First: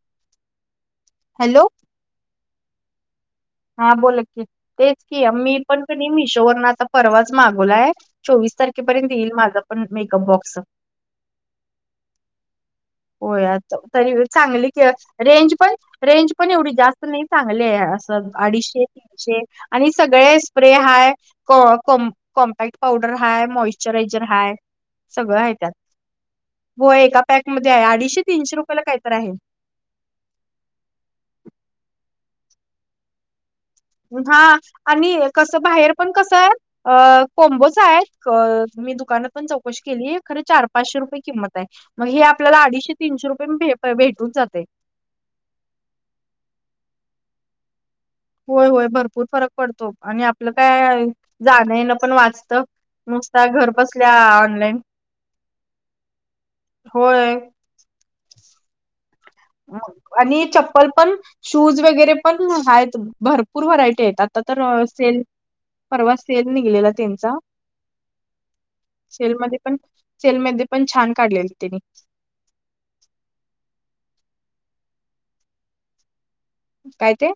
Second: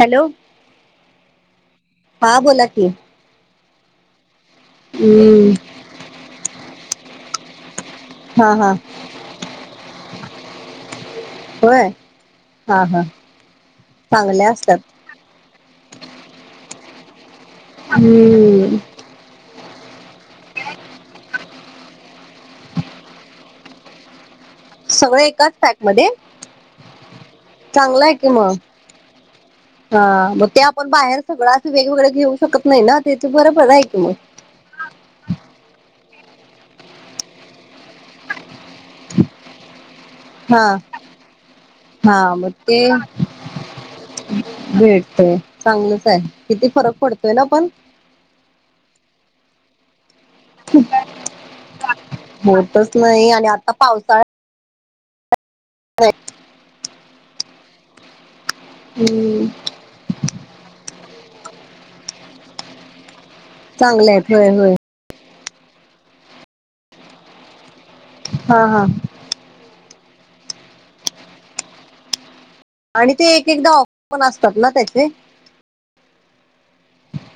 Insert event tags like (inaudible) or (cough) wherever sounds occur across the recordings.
Hello, hello, हा बोला की. हा बोला की, तेच की हम्म मी पण कणी मिशोवरन आता परवाच मागवलाय. हा चोवीस हा तारखेपर्यंत येईल माझं पण मेकअप बॉक्स. व्हय. व्हय आत, तरी बी चांगली असतात कि रेंज पण रेंज पण एवढी जास्त नाही चांगले. असं हम्म अडीचशे, तीनशे शे आणि सगळे स्प्रे हाय को कोम कॉम्पॅक्ट पावडर हाय, मॉइस्चरायझर हाय. सगळं एकाच आहे त्यात. पॅक मध्ये हो एका पॅक चांगलं आहे कि म. हा मग ते आपण बाहेर सगळं असं वेगवेगळं घेऊ शकत नाही ना, ते इथ बरबर आहे. की मग हा आणि कसं, बाहेर पण कसं य अ कोंबोच आहेत क मी दुकानात पण चौकशी केली. खरे हा चार पाचशे रुपये किंमत आहे. मग हा हे आपल्याला ते अडीचशे तीनशे रुपये भ भेटून जाते. भेटतय. चांगलंच आहे. किती फरक पडतोय ना पण. होय होय भरपूर फरक पडतो. आणि अप पलं काय जाणं येणं पण वाचतं. होतच नाही नुसत आणि घर आता बसल्या ऑनलाईन व्हय. होय. हं. मग, आणि चप्पल पण शूज वगैरे पण आहेत भरप पूर व्हरायटी चांगले आहेत. आता होय तर होय सेल परवा सेल निघलेला त्यांचा. हा हा. सेलमध्ये पण सेलमध्ये पण छान काढलेली त्यांनी आणि ते एक एकदा ऑफ पण असतात ना त्याचे काय ते?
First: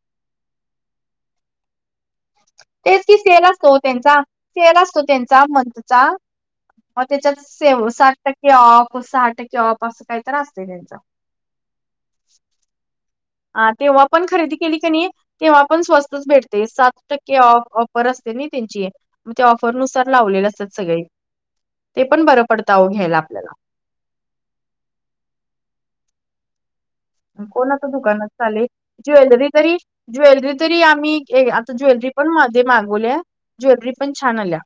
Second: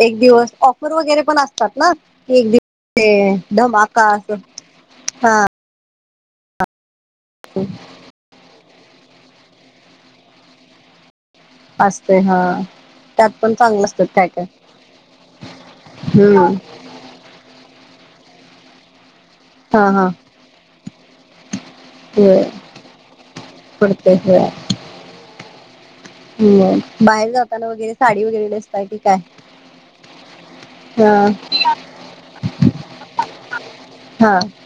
एक दिवस ऑफर वगैरे पण असतात ना. की एक दिवस तेच की ते सेल असतो, धमाका त्यांचा असं सेल असतो, त्यांचा मंथचा मग त्याच्यात सेव्ह साठ टक्के ऑफ सहा टक्के ऑफ, असं काही तर असतय त्यांच आसतय हा. त्यात पण आ चांगलं तेव्हा असतात पण काय काय खरेदी केली क नी, तेव्हा पण स्वस्तच हम्म भेटतय सात टक्के ऑफ ऑफर असते नी त्यांची मग ते हा ऑफरनुसार हा लावलेले असत्यात सगळे, ते पण बरं पडतं आओ घ्यायला आपल्याला कश्या आहात? निवांत. कोण आता दुकानात चाललय, की काय ज्वेलरी तरी ज्वेलरी तरी आम्ही हा आता ज्वेलरी पण मध्ये मागवलीया ज्वेलरी पण छान हा आलीया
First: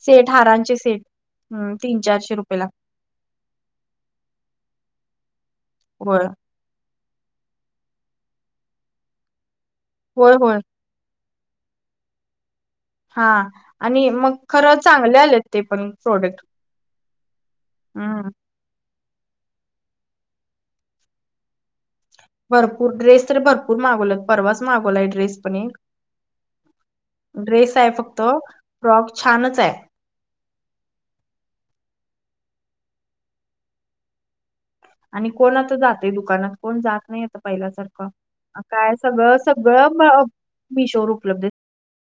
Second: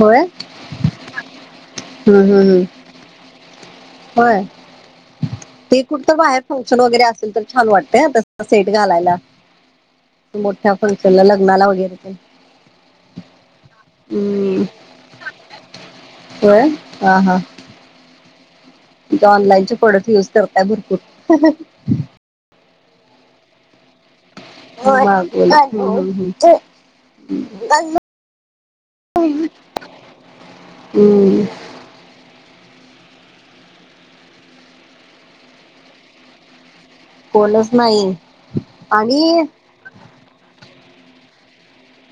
होय सेट हारांचे सेट तीन हम्म चारशे हम्म हम्म रुपयला होय ते कुठतंर होय बाहेर फंक्शन वगैरे असेल तर छान वाटतय हा तस, सेट घालायला होय होय मोठ्या फंक्शनला, लग्नाला वगैरे काई हा आणि मग हम्म खरं चांगले आलेत, ते पण प्रोडक्ट होय हा हा. आम. इथ ऑनलाईनचे प्रोडक्ट युज करतायत भरपूर भरपूर ड्रेस तर भरपूर मागवल्यात परवाच मागवलाय ड्रेस मागवलं पण हम्म हम्म ड्रेस हम्म हाय फक्त फ्रॉक छानच हाय. हुं. आणि कोण आता जातय दुकानात? कोण जात नाही आता कोणच नाही पहिल्यासारखं? काय सगळं आणि सग (unintelligible) मिशो वर उपलब्ध हाईत.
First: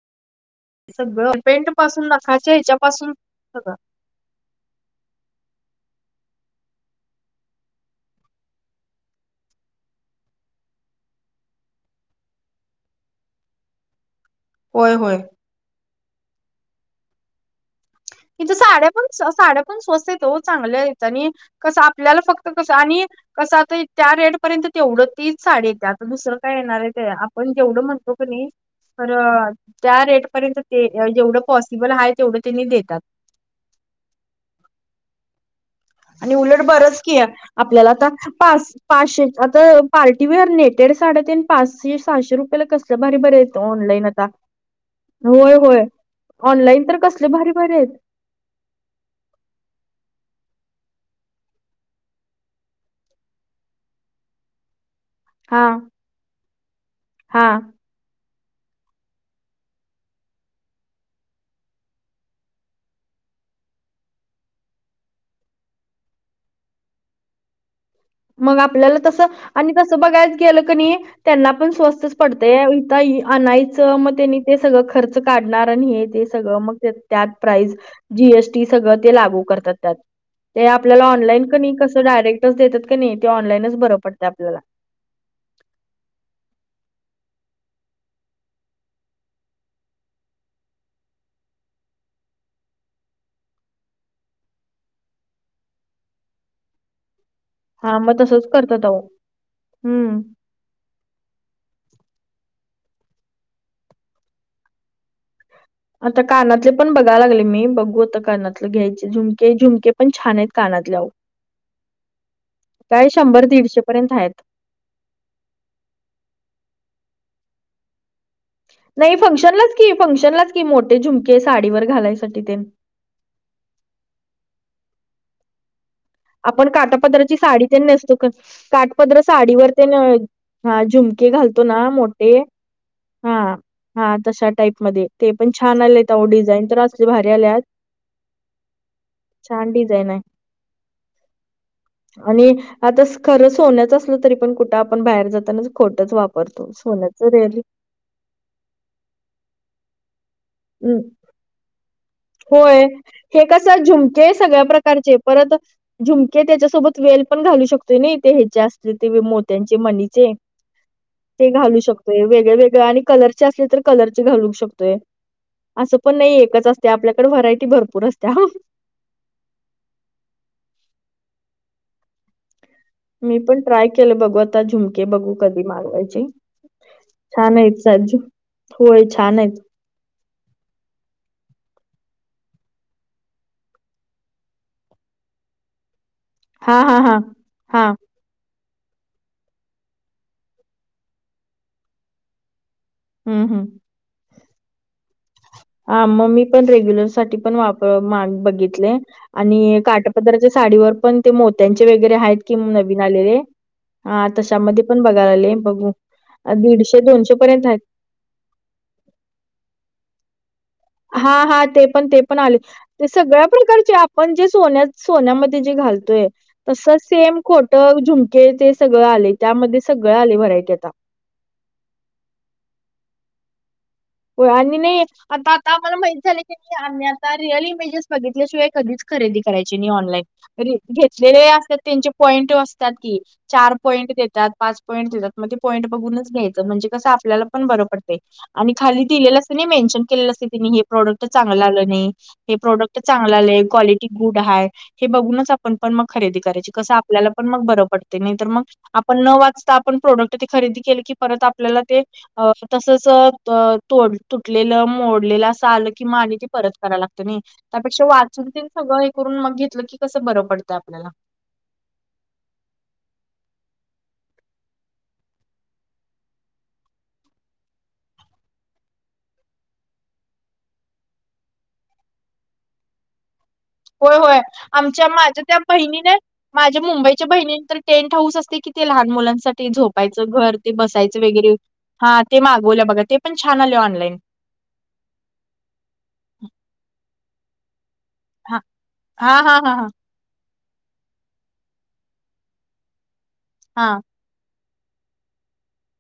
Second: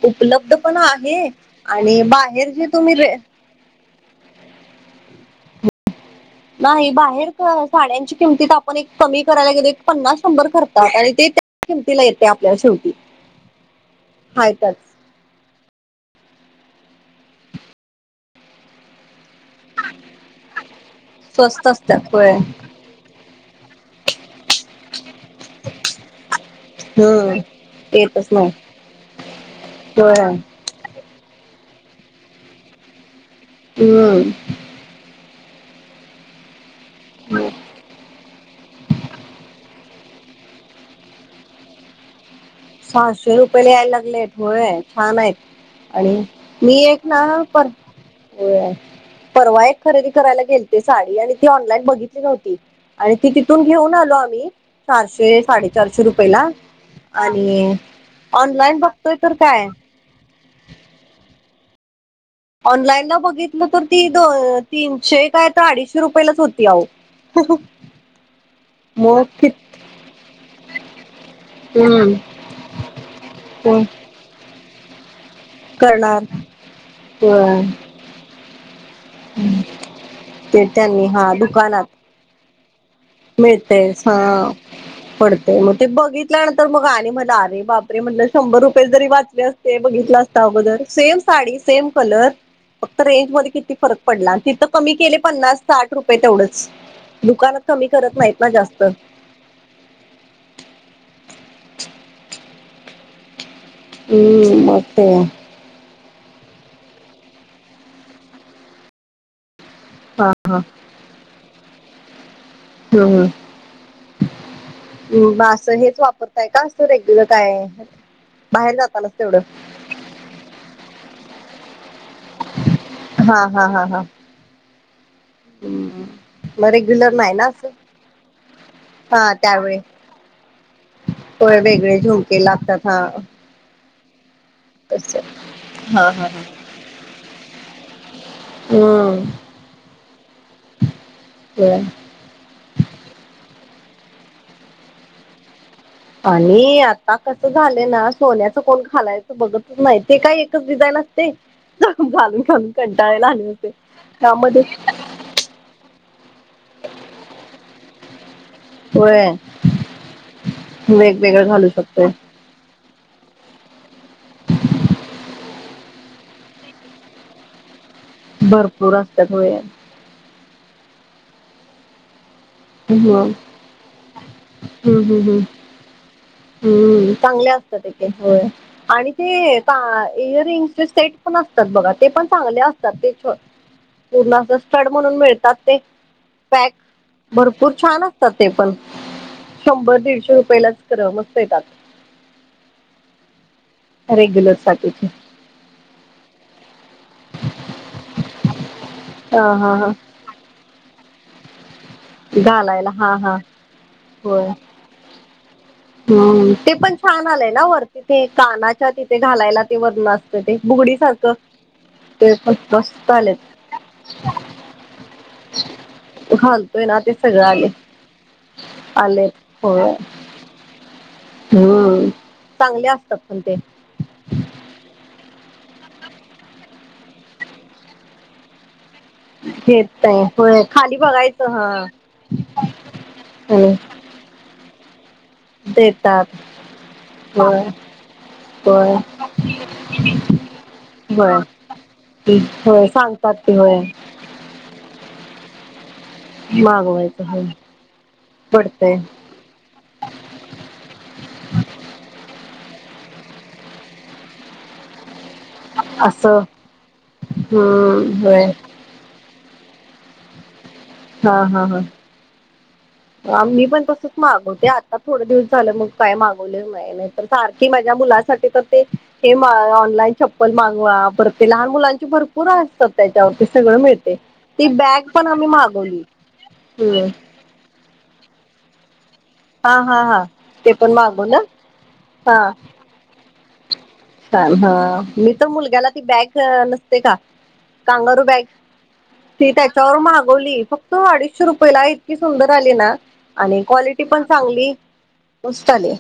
उपलब्ध पण आहे आणि बाहेर जे तुम्ही रे हो का? नाही बाहेर साड्यांची किमतीत आपण एक कमी करायला गेलो, पन्नास शंभर करतात आणि ते त्या किंमतीला येतय आपल्याला शेवटी हाय त्या ते होय. इथ साड्या पण साड्या पण सोस्त आहेत ओ, चांगल्या आहेत आणि स्वस्त कसं असतात आपल्याला होय फक्त कसं आणि कसं आता त्या रेटपर्यंत तेवढं तीच साडी येतीया आता दुसरं काय येणार आहे ते हम्म पण जेवढं म्हणतो का नाही? तर त्या होय रेटपर्यंत ते जेवढं पॉसिबल आहे तेवढं त्यांनी देतात. तेच म्हण आणि उलट बरच की आहे, आपल्याला आता पास पाचशे आग पार्टी वेअर नेटेड साड्या तेन पाचशे, सहाशे रुपये. तेला कसल्या भारी भारी सहाशे हाइत बर रुपयेला यायला ऑनलाईन आता, लागलेत होय छान आहेत होय होय आणि ऑनलाईन तर कसल्या भारी भारी आहेत? व्हय परवा एक खरेदी करायला गेलते, साडी आणि ती ऑनलाईन बघितली नव्हती आणि ती तिथून घेऊन आलो, आम्ही चारशे हा साडेचारशे रुपयेला हा नी ऑनलाईन बघतोय तर काय? ऑनलाईन ला बघितलं तर ती, दो तीनशे काय तर अडीचशे रुपयेलाच होती आओ (inaudible) मग आपल्याला तस आणि तसं बघायच गेलं क नी त्यांना पण हम्म, स्वस्तच पडतंय, इथ हम्म, आणायचं मग त्यांनी ते सगळं खर्च तेचं काढणार आणि हे करणार ते सगळं मग त्यात होय. प्राईज जीएसटी सगळं ते लागू करतात त्यात ते त्यांनी आपल्याला हा ऑनलाईन कणी कसं डायरेक्ट देतात क नाही ते ऑनलाईनच बरं मिळतेस हा पडतं आपल्याला. पडते मग ते बघितल्यानंतर मग आणि म्हणलं अरे बापरे म्हणलं शंभर रुपये जरी वाचले असते ते बघितलं असता अगोदर सेम साडी सेम कलर फक्त रेंज मध्ये किती फरक पडला आणि तिथं कमी केले पन्नास साठ रुपये तेवढंच दुकानात कमी हा करत मग नाहीत तसंच ना जास्त करतात अहो हम्म हम्म मत आता कानातले पण बघायला लागले मी बघूत कानातलं घ्यायचे झुमके झुमके पण हा छान आहेत कानात लाऊ काय शंभर दीडशे पर्यंत आहेत बा असं हेच वापरताय का असं रेग्युलर काय बाहेर जातानाच नाही तेवढं फंक्शनलाच की फंक्शनलाच की मोठे झुमके साडीवर घालायसाठी तेन हा हा हा हा हम् आपण काटापदराची साडी ते नेसतो का काटपदर हा साडीवर त्यावेळी तेन हा झुमके होय घालतो ना वेगळे मोठे झुमके लागतात हा हा तशा टाईप मध्ये तस ते पण छान हा आलेयत अवो डिझाईन तर असले भारी आल्यात हम छान डिझाईन आहे ब आणि आता खर सोन्याच असलं तरी पण कुठं आपण बाहेर जातानाच आणि आता कसं झालंय ना सोन्याचं कोण घालायचं बघतच नाही ते काही एकच डिझाईन हम्म असते घालून घालून होय कंटाळायला हे आले होते कसं झुमके त्यामध्ये सगळ्या प्रकारचे परत झुमके त्याच्यासोबत वेल पण घालू शकतोय नाई तेे हेची जास्त होय मोत्यांचे मणीचे ते घालू शकतोय वेगळ वेगळ आणि कलर असल तर कलर ची घालू शकतो अस पण नाही एकच असते आपल्याकडे व्हरायटी भरपूर असत्या भरपूर अस्त्यात होय हम्म मी पण ट्राय केलं बघू आता झुमके हम्म बघू कधी मागवायचे हम्म चांगले छान आहेत असतात एक साजू एक होय होय आणि छान आहेत. ते का - इयर रिंगचे सेट पण असतात बघा ते पण चांगले असतात ते पूर्ण अस स्टड म्हणून मिळतात ते पॅक हा हा हा भरपूर हा छान असतात ते पण शंभर दीडशे रुपयेलाच खर मस्त येतात हम् हम् रेग्युलर साठीचे हा मग मी पण रेग्युलर साठी पण वापर बघितले हा हा आणि हा काठ- काठ पदरच्या साडीवर पण ते मोत्यांचे वगैरे आहेत कि घालायला नवीन हा हा आलेले हा तश्यामध्ये- पण बघायले बघू - हा ते पण छान आलंय ना वर- तिथे कानाच्या तिथे घालायला ते वरन असत ते बुगडी- हा सारखं हा ते पण ते पण आले ते सगळ्या प्रकारचे आपण जे सोन्या सोन्यामध्ये जे घाल तो घालतोय ना तसच ते सेम सगळं आले खोटं झुमके ते सगळं आलेत आले त्यामध्ये सगळं आले व्हरायटी आता- हम्म चांगले असतात पण ते आणि नाही आता आता आम्हाला माहित झालंय कणी आम्ही आता रिअल इमेजेस बघितल्याशिवाय कधीच- खरेदी करायची नाही घेत ऑनलाईन होय - खाली घेतलेले बघायचं हा असतात त्यांचे पॉईंट असतात की चार आणि पॉईंट देत- त्यात पाच पॉईंट देतात मग ते पॉईंट बघूनच देतात घ्यायचं म्हणजे कसं आपल्याला पण होय बरं पडतये आणि- होय खाली दिलेलं असंते नाही मेन्शन केलेलं असं तिने हे प्रॉडक्ट होय चांगलं आलं नाही- हे होय प्रोडक्ट सांगतात चांगला ते आलाय होय क्वालिटी गुड हाय हे बघूनच आपण- आपण पण मग खरेदी करायची कस मागवायचं आपल्याला होय पण मग बरं पडते नाही तर मग पडतंय आपण न वाचता आपण प्रोडक्ट- खरेदी केलं की परत आपल्याला ते तसच त तोड तुटलेलं- मोडलेल असं आलं कि मग आणि असं ते परत करायला लागत नही त्यापेक्षा हम्म होय वाचुन ते- सगळं हे करून मग घेतलं की कसं बरं पडतं आपल्याला- हा... हा.. हा... मी पण तसच मागवते आता थोडं दिवस झालं मग काय मागवलेल नाही. नाही (unintelligible) माझ्या मुलासाठी तर ते- हे मा.., ऑनलाईन चप्पल मागवा परत ते लहान मुलांचे भरपूर असतात. त्याच्यावरती सगळ मिळते, होय होय ती बॅग आमच्या पण माझ्या आम्ही त्या मागवली. बहिणीने माझ्या मुंबईच्या बहिणीने तर... टेंट हाऊस असते कि ते लहान मुलांसाठी- ते हा हा हा झोपायचं घर ते पण बसायचं मागवलं वगैरे हा ते मागवलं बघा ते पण छान आलय ऑनलाईन. छान ह मी तर मुलग्याला ती बॅग नसते का कांगारू- हा हा ती हा हा हा त्याच्यावरून मागवली फ... क्त अडीचशे रुपये ला इतकी सुंदर आली ना आणि हा क्वालिटी पण चांगली- पाऊस चालुये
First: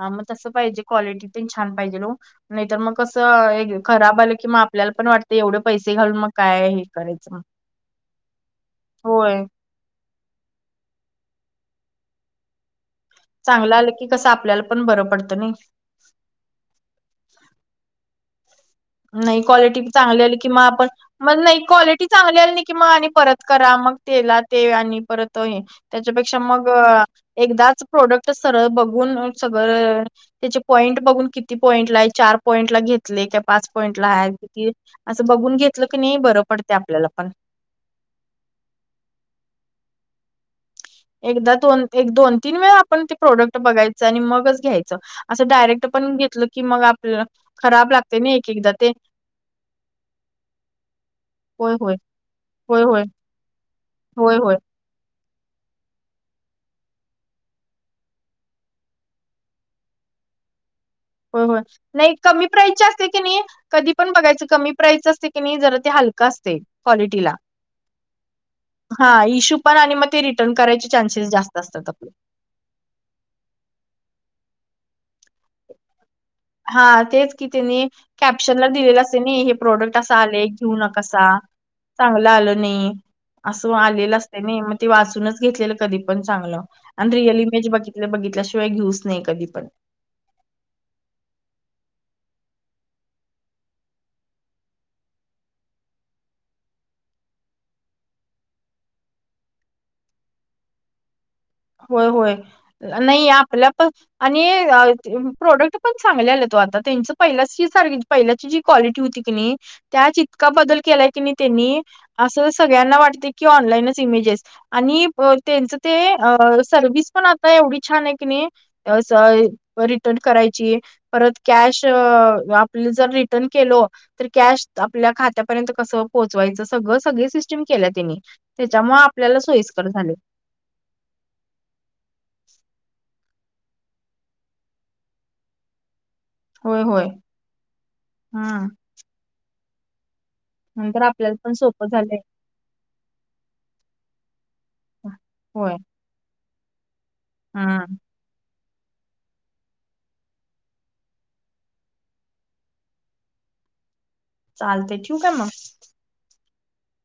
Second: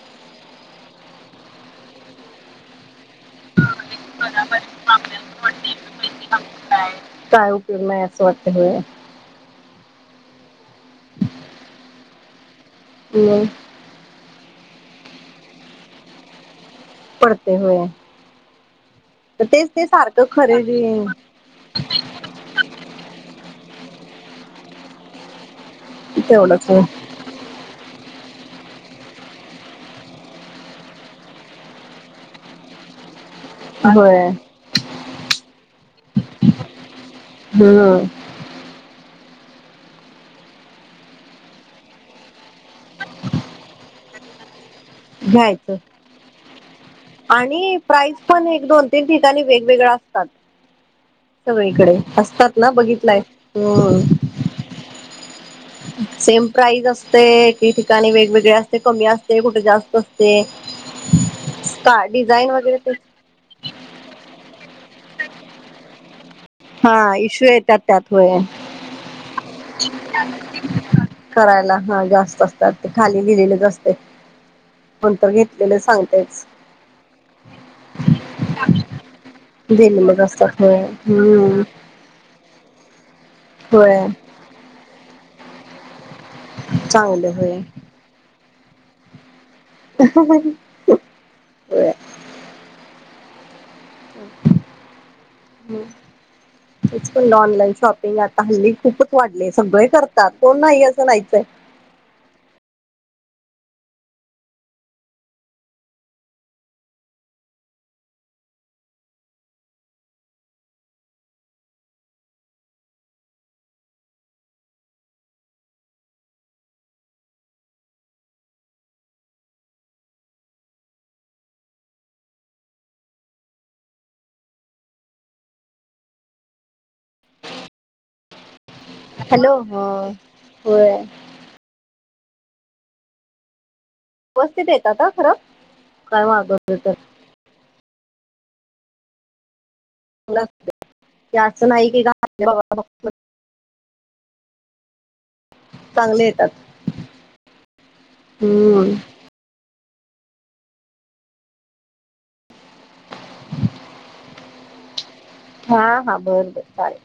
हा म तसं पाहिजे क्वालिटी ते छान पाहिजेल ओ नाही तर मग कस- त खराब आल की मग आपल्याला पण वाटत एवढे पैसे घालून मग काय हे करायचं मग- तुलाय असं वाटत हो... होय.... होय चांगलं आलं की कसं आपल्याला पण बरं पडतं नाही- पङतं हो... नाही क्वालिटी बी चांगली सारखं आली कि मग खरेदी आपण मग नाही क्वालिटी... ती चांगली आली नाही कि मग आणि परत करा मग तेला ते आणि परत हे- त्याच्यापेक्षा मग तेवढंच एकदाच प्रोडक्ट सरळ बघून सगळं- त्याचे पॉईंट बघून किती पॉईंट ला चार पॉईंट ला घेतले का- पाच पॉईंटला होय आहे की असं बघून घेतलं की नाही बरं पडते आपल्याला पण. हम्... एकदा दोन एक दोन तीन वेळा आपण ते प्रोडक्ट बघायचं आणि मगच घ्यायचं. असं घ्यायचं डायरेक्ट आपण घेतलं की मग आपल्याला खराब लागते ना एक एकदा ते- काणी वेगवेगळे असतात होय सगळीकडे होय असतात ना होय होय बघितलाय हम्म होय होय... सेम प्राईज असते काही ठिकाणी वेगवेगळे असते कमी असते कुठे जास्त असते. हो हो का नाही कमी डिझाईन वगैरे प्राईजचे ते असते की नाही कधीपण बघायचं कमी प्राईजचं असते की नाही जरा ते हल. क असतय हा क्वालिटीला इश्यू येतात त्यात होय हा इश्यू पण आणि मग ते रिटर्न करायचे चान्सेस जास्त करायला असतात हा आपले. जास्त असतात ते खाली लिहिलेलेच असते पणं ते घेतलेले सांगतेच हा तेच की त्यांनी कॅप्शन ला दिलेलं असते ना हे प्रोडक्ट असा दिलेलेच आले असतात घेऊ होय नकासा. हम्म चांगलं आल नाही. असं होय आलेलं असतय नाही मग ते वाचूनच घेतलेलं कधी पण चांगलं आणि चांगले रिअल होय इमेज बघित बघितल्याशिवाय घेऊच नाही कधी पण. (unintelligible) (unintelligible) हम् ह (unintelligible) तेच म्हणलं ऑनलाईन शॉपिंग आता हल्ली खूपच वाढले सगळे करतात कोण नाही असं नाहीचंय. होय होय नाही आपल्या पण- आणि प्रोडक्ट पण चांगले आलेत ओ आता त्यांच पहिल्याची सार पहिल्याची जी क्वालिटी होती की नाही- त्यात इतका बदल केलाय की नाही त्यांनी असं सगळ्यांना वाटते की ऑनलाईनच इमेजेस आणि त्यांचं ते सर्विस पण आता एवढी छान आहे की नाही- रिटर्न करायची परत कॅश आपली जर रिटर्न केलो तर कॅश आपल्या खात्यापर्यंत कस पोहोचवायचं सगळं सगळी सिस्टीम केल्या त्यांनी. त्याच्यामुळे आपल्याला हॅलो ह सोयीस्कर झाले. होय. (inaudible) व्यवस्थित येतात हं खर काय वाग तर हां. तर नंतर आपल्याला पण असं सोपं नाही की झालंय. घातले बाबा होय. चांगले येतात. हम. हुं. चालतय ठेऊ काय मग? हां हां बर बर चालेल.